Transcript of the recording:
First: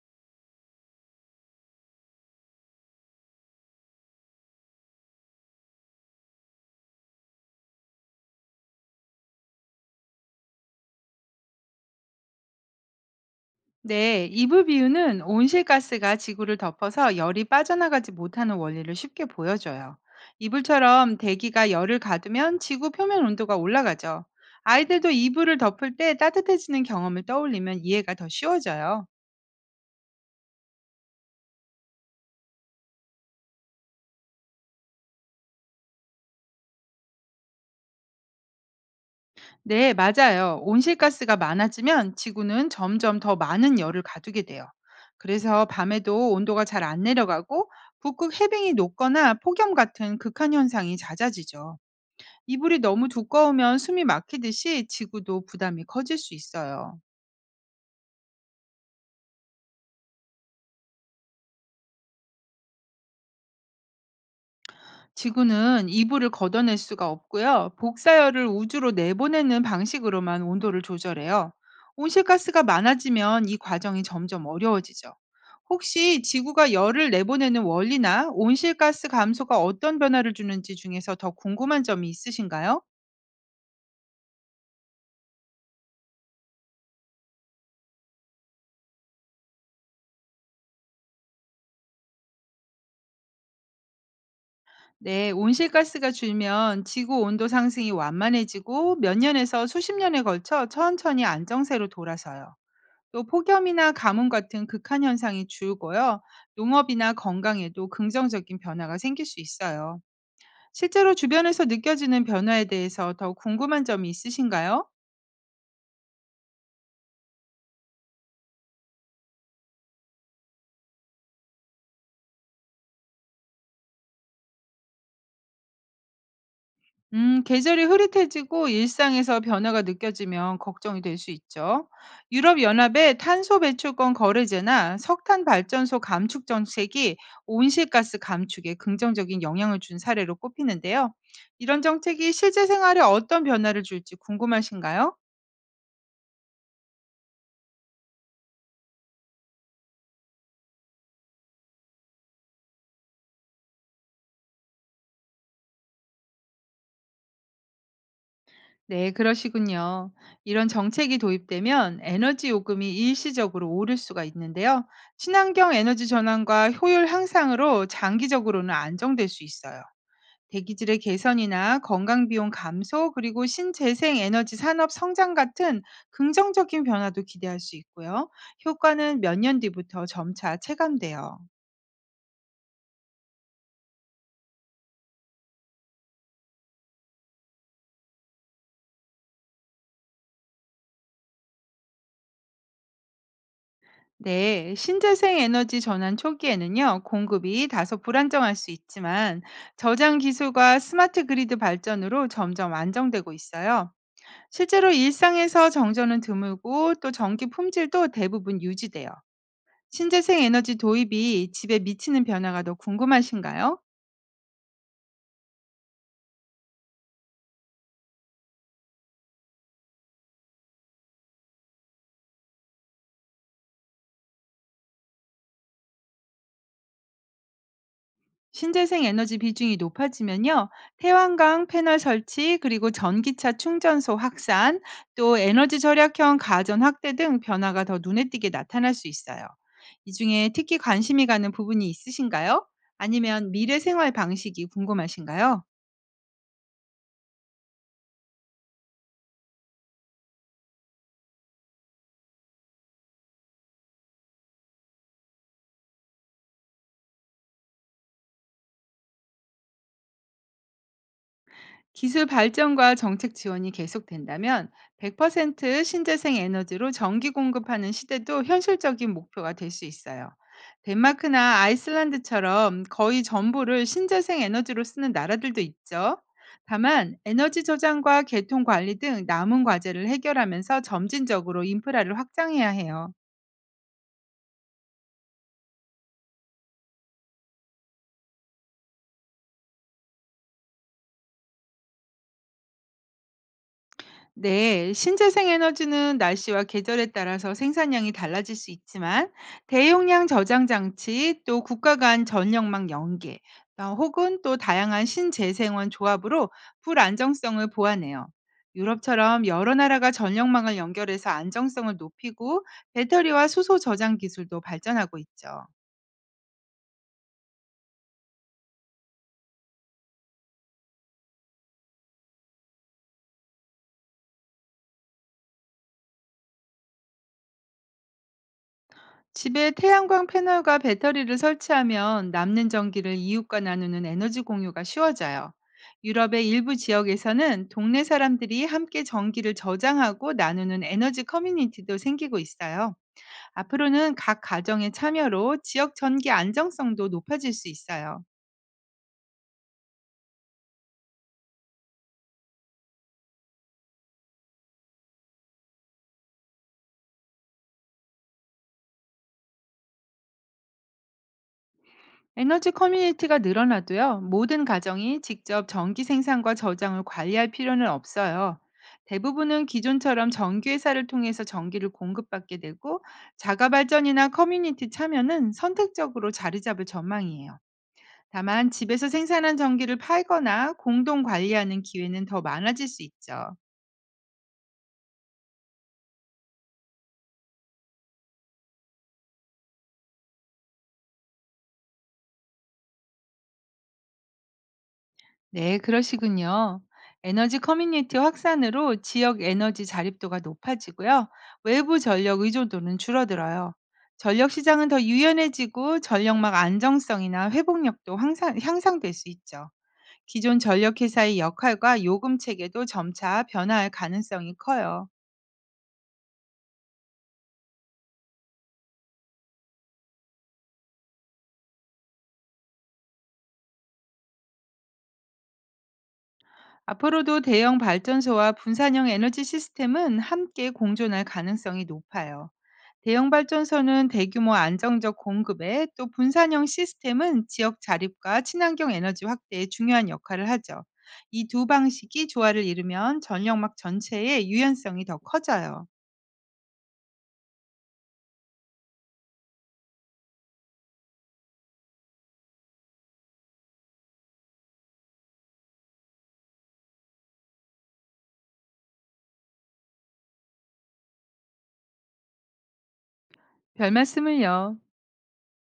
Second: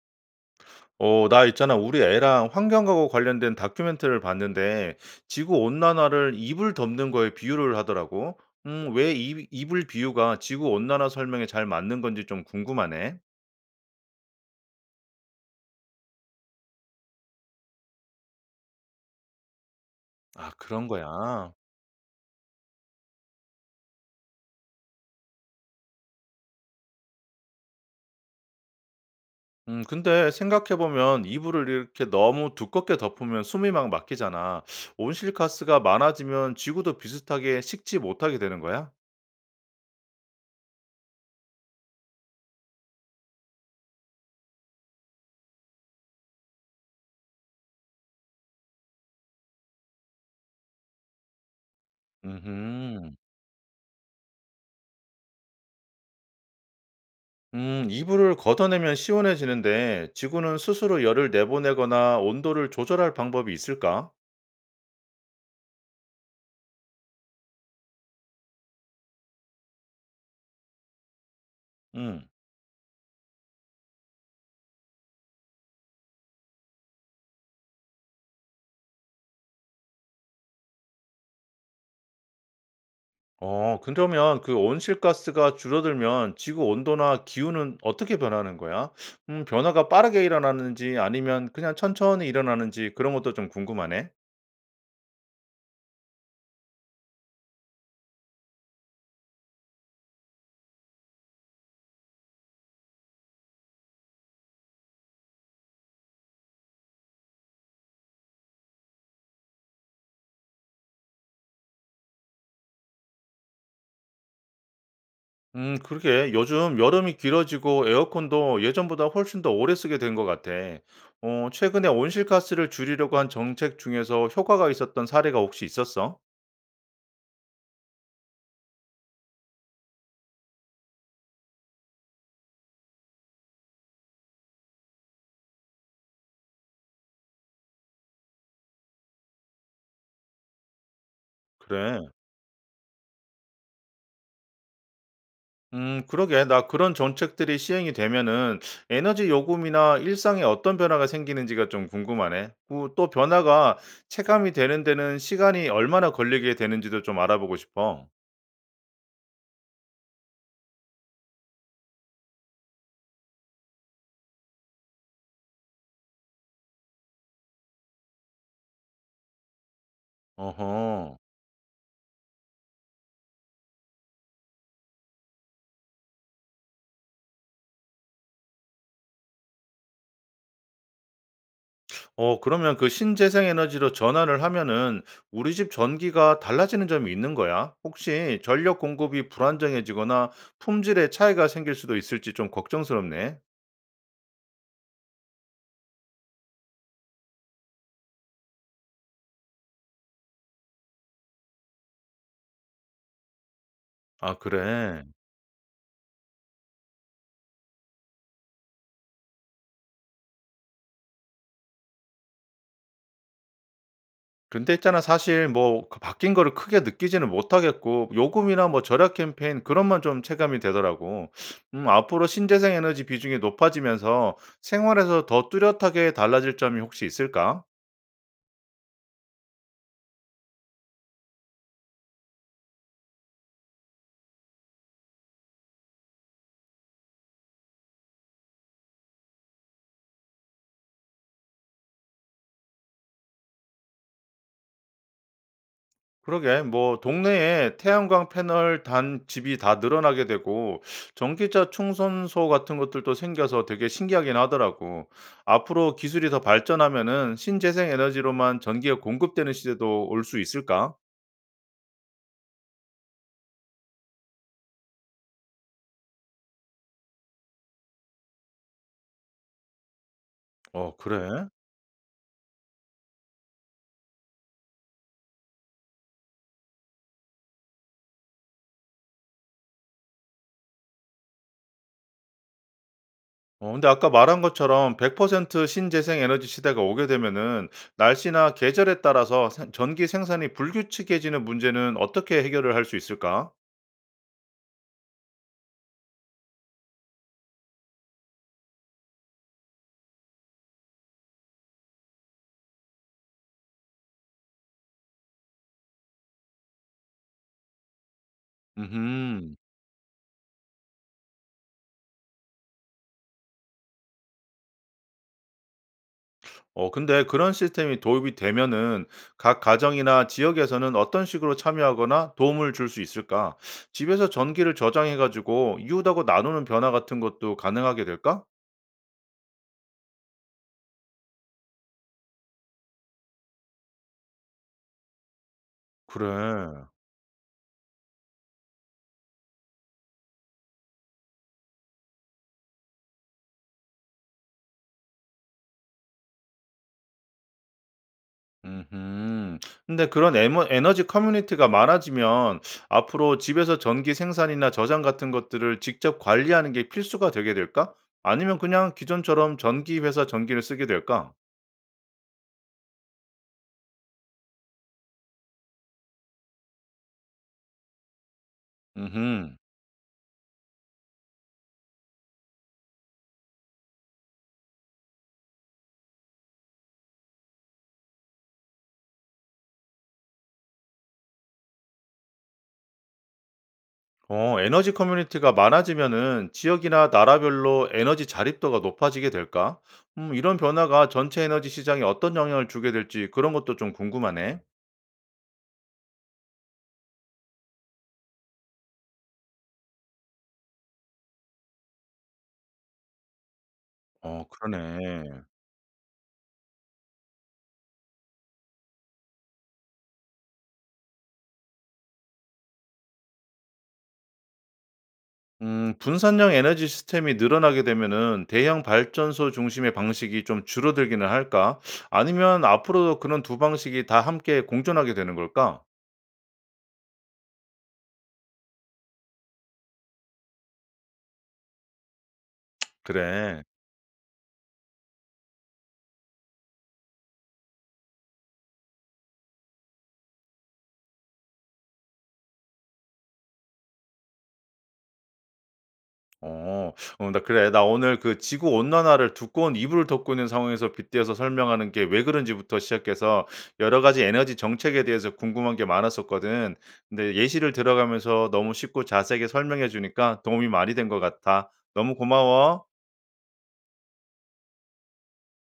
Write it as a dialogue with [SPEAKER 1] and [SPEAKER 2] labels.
[SPEAKER 1] 나 있잖아. 우리 애랑 환경하고 관련된 다큐멘터리를 봤는데 지구 온난화를 이불 덮는 거에 비유를 하더라고. 왜 이불 비유가 지구 온난화 설명에 잘 맞는 건지 좀 궁금하네.
[SPEAKER 2] 네, 이불 비유는 온실가스가 지구를 덮어서 열이 빠져나가지 못하는 원리를 쉽게 보여줘요.
[SPEAKER 1] 아, 그런
[SPEAKER 2] 이불처럼
[SPEAKER 1] 거야.
[SPEAKER 2] 대기가 열을 가두면 지구 표면 온도가 올라가죠. 아이들도 이불을 덮을 때 따뜻해지는 경험을 떠올리면 이해가 더 쉬워져요.
[SPEAKER 1] 근데 생각해보면 이불을 이렇게 너무 두껍게 덮으면 숨이 막 막히잖아. 온실가스가 많아지면 지구도 비슷하게 식지 못하게 되는 거야?
[SPEAKER 2] 네, 맞아요. 온실가스가 많아지면 지구는 점점 더 많은 열을 가두게 돼요. 그래서 밤에도 온도가 잘 안 내려가고 북극 해빙이 녹거나 폭염 같은 극한 현상이 잦아지죠. 이불이 너무
[SPEAKER 1] 음흠.
[SPEAKER 2] 두꺼우면 숨이 막히듯이 지구도 부담이 커질 수 있어요.
[SPEAKER 1] 이불을 걷어내면 시원해지는데 지구는 스스로 열을 내보내거나 온도를 조절할 방법이 있을까?
[SPEAKER 2] 지구는 이불을 걷어낼 수가 없고요. 복사열을 우주로 내보내는 방식으로만 온도를 조절해요.
[SPEAKER 1] 음.
[SPEAKER 2] 온실가스가 많아지면 이 과정이 점점 어려워지죠. 혹시 지구가 열을 내보내는 원리나 온실가스 감소가 어떤 변화를 주는지 중에서 더 궁금한 점이 있으신가요?
[SPEAKER 1] 그러면 그 온실가스가 줄어들면 지구 온도나 기후는 어떻게 변하는 거야? 변화가 빠르게 일어나는지 아니면 그냥 천천히 일어나는지 그런 것도 좀 궁금하네.
[SPEAKER 2] 네, 온실가스가 줄면 지구 온도 상승이 완만해지고 몇 년에서 수십 년에 걸쳐 천천히 안정세로 돌아서요. 또 폭염이나 가뭄 같은 극한 현상이 줄고요. 농업이나 건강에도 긍정적인 변화가 생길 수 있어요. 실제로 주변에서 느껴지는 변화에 대해서 더 궁금한 점이 있으신가요?
[SPEAKER 1] 그러게. 요즘 여름이 길어지고 에어컨도 예전보다 훨씬 더 오래 쓰게 된 것 같아. 최근에 온실가스를 줄이려고 한 정책 중에서 효과가 있었던 사례가 혹시 있었어?
[SPEAKER 2] 계절이 흐릿해지고 일상에서 변화가 느껴지면 걱정이 될 수 있죠. 유럽연합의 탄소 배출권 거래제나 석탄 발전소 감축 정책이 온실가스 감축에 긍정적인 영향을 준 사례로 꼽히는데요. 이런
[SPEAKER 1] 그래.
[SPEAKER 2] 정책이 실제 생활에 어떤 변화를 줄지 궁금하신가요?
[SPEAKER 1] 그러게. 나 그런 정책들이 시행이 되면은 에너지 요금이나 일상에 어떤 변화가 생기는지가 좀 궁금하네. 그 또 변화가 체감이 되는 데는 시간이 얼마나 걸리게 되는지도 좀 알아보고 싶어.
[SPEAKER 2] 네, 그러시군요. 이런 정책이 도입되면 에너지 요금이 일시적으로 오를 수가 있는데요. 친환경 에너지 전환과 효율 향상으로 장기적으로는 안정될 수 있어요. 대기질의
[SPEAKER 1] 어허.
[SPEAKER 2] 개선이나 건강 비용 감소 그리고 신재생 에너지 산업 성장 같은 긍정적인 변화도 기대할 수 있고요. 효과는 몇 년 뒤부터 점차 체감돼요.
[SPEAKER 1] 그러면 그 신재생 에너지로 전환을 하면은 우리 집 전기가 달라지는 점이 있는 거야? 혹시 전력 공급이 불안정해지거나 품질에 차이가 생길 수도 있을지 좀 걱정스럽네.
[SPEAKER 2] 네, 신재생 에너지 전환 초기에는요, 공급이 다소 불안정할 수 있지만, 저장 기술과 스마트 그리드 발전으로 점점 안정되고 있어요.
[SPEAKER 1] 아,
[SPEAKER 2] 실제로
[SPEAKER 1] 그래.
[SPEAKER 2] 일상에서 정전은 드물고, 또 전기 품질도 대부분 유지돼요. 신재생 에너지 도입이 집에 미치는 변화가 더 궁금하신가요?
[SPEAKER 1] 근데 있잖아 사실 뭐 그 바뀐 거를 크게 느끼지는 못하겠고 요금이나 뭐 절약 캠페인 그런만 좀 체감이 되더라고. 앞으로 신재생 에너지 비중이 높아지면서 생활에서 더 뚜렷하게 달라질 점이 혹시 있을까?
[SPEAKER 2] 신재생 에너지 비중이 높아지면요, 태양광 패널 설치, 그리고 전기차 충전소 확산, 또 에너지 절약형 가전 확대 등 변화가 더 눈에 띄게 나타날 수 있어요. 이 중에 특히 관심이 가는 부분이 있으신가요? 아니면 미래 생활 방식이 궁금하신가요?
[SPEAKER 1] 그러게 뭐 동네에 태양광 패널 단 집이 다 늘어나게 되고 전기차 충전소 같은 것들도 생겨서 되게 신기하긴 하더라고. 앞으로 기술이 더 발전하면은 신재생 에너지로만 전기가 공급되는 시대도 올 수 있을까?
[SPEAKER 2] 기술 발전과 정책 지원이 계속된다면 100% 신재생 에너지로 전기 공급하는 시대도 현실적인 목표가 될 수 있어요.
[SPEAKER 1] 어, 그래.
[SPEAKER 2] 덴마크나 아이슬란드처럼 거의 전부를 신재생 에너지로 쓰는 나라들도 있죠. 다만 에너지 저장과 개통 관리 등 남은 과제를 해결하면서 점진적으로 인프라를 확장해야 해요.
[SPEAKER 1] 근데 아까 말한 것처럼 100% 신재생 에너지 시대가 오게 되면은 날씨나 계절에 따라서 생 전기 생산이 불규칙해지는 문제는 어떻게 해결을 할 수 있을까?
[SPEAKER 2] 네, 신재생 에너지는 날씨와 계절에 따라서 생산량이 달라질 수 있지만 대용량 저장 장치 또 국가 간 전력망 연계 혹은 또 다양한 신재생원 조합으로 불 안정성을 보완해요. 유럽처럼
[SPEAKER 1] 음
[SPEAKER 2] 여러 나라가 전력망을 연결해서 안정성을 높이고 배터리와 수소 저장 기술도 발전하고 있죠.
[SPEAKER 1] 근데 그런 시스템이 도입이 되면은 각 가정이나 지역에서는 어떤 식으로 참여하거나 도움을 줄 수 있을까? 집에서 전기를 저장해 가지고 이웃하고 나누는 변화 같은 것도 가능하게 될까?
[SPEAKER 2] 집에 태양광 패널과 배터리를 설치하면 남는 전기를 이웃과 나누는 에너지 공유가 쉬워져요. 유럽의 일부
[SPEAKER 1] 그래.
[SPEAKER 2] 지역에서는 동네 사람들이 함께 전기를 저장하고 나누는 에너지 커뮤니티도 생기고 있어요. 앞으로는 각 가정의 참여로 지역 전기 안정성도 높아질 수 있어요.
[SPEAKER 1] 음흠. 근데 그런 에머 에너지 커뮤니티가 많아지면 앞으로 집에서 전기 생산이나 저장 같은 것들을 직접 관리하는 게 필수가 되게 될까? 아니면 그냥 기존처럼 전기 회사 전기를 쓰게 될까?
[SPEAKER 2] 에너지 커뮤니티가 늘어나도요, 모든 가정이 직접 전기 생산과 저장을 관리할 필요는 없어요.
[SPEAKER 1] 음
[SPEAKER 2] 대부분은 기존처럼 전기회사를 통해서 전기를 공급받게 되고, 자가발전이나 커뮤니티 참여는 선택적으로 자리 잡을 전망이에요. 다만, 집에서 생산한 전기를 팔거나 공동 관리하는 기회는 더 많아질 수 있죠.
[SPEAKER 1] 에너지 커뮤니티가 많아지면은 지역이나 나라별로 에너지 자립도가 높아지게 될까? 이런 변화가 전체 에너지 시장에 어떤 영향을 주게 될지 그런 것도 좀 궁금하네.
[SPEAKER 2] 네, 그러시군요. 에너지 커뮤니티 확산으로 지역 에너지 자립도가 높아지고요. 외부 전력 의존도는 줄어들어요. 전력 시장은 더
[SPEAKER 1] 그러네.
[SPEAKER 2] 유연해지고 전력망 안정성이나 회복력도 향상될 수 있죠. 기존 전력 회사의 역할과 요금 체계도 점차 변화할 가능성이 커요.
[SPEAKER 1] 분산형 에너지 시스템이 늘어나게 되면은 대형 발전소 중심의 방식이 좀 줄어들기는 할까? 아니면 앞으로도 그런 두 방식이 다 함께 공존하게 되는 걸까?
[SPEAKER 2] 앞으로도 대형 발전소와 분산형 에너지 시스템은 함께 공존할 가능성이 높아요. 대형
[SPEAKER 1] 그래.
[SPEAKER 2] 발전소는 대규모 안정적 공급에 또 분산형 시스템은 지역 자립과 친환경 에너지 확대에 중요한 역할을 하죠. 이 두 방식이 조화를 이루면 전력막 전체의 유연성이 더 커져요.
[SPEAKER 1] 어, 나 그래. 나 오늘 그 지구 온난화를 두꺼운 이불을 덮고 있는 상황에서 빗대어서 설명하는 게 왜 그런지부터 시작해서 여러 가지 에너지 정책에 대해서 궁금한 게 많았었거든. 근데 예시를 들어가면서 너무 쉽고 자세하게 설명해 주니까 도움이 많이 된 것 같아. 너무 고마워.
[SPEAKER 2] 별 말씀을요.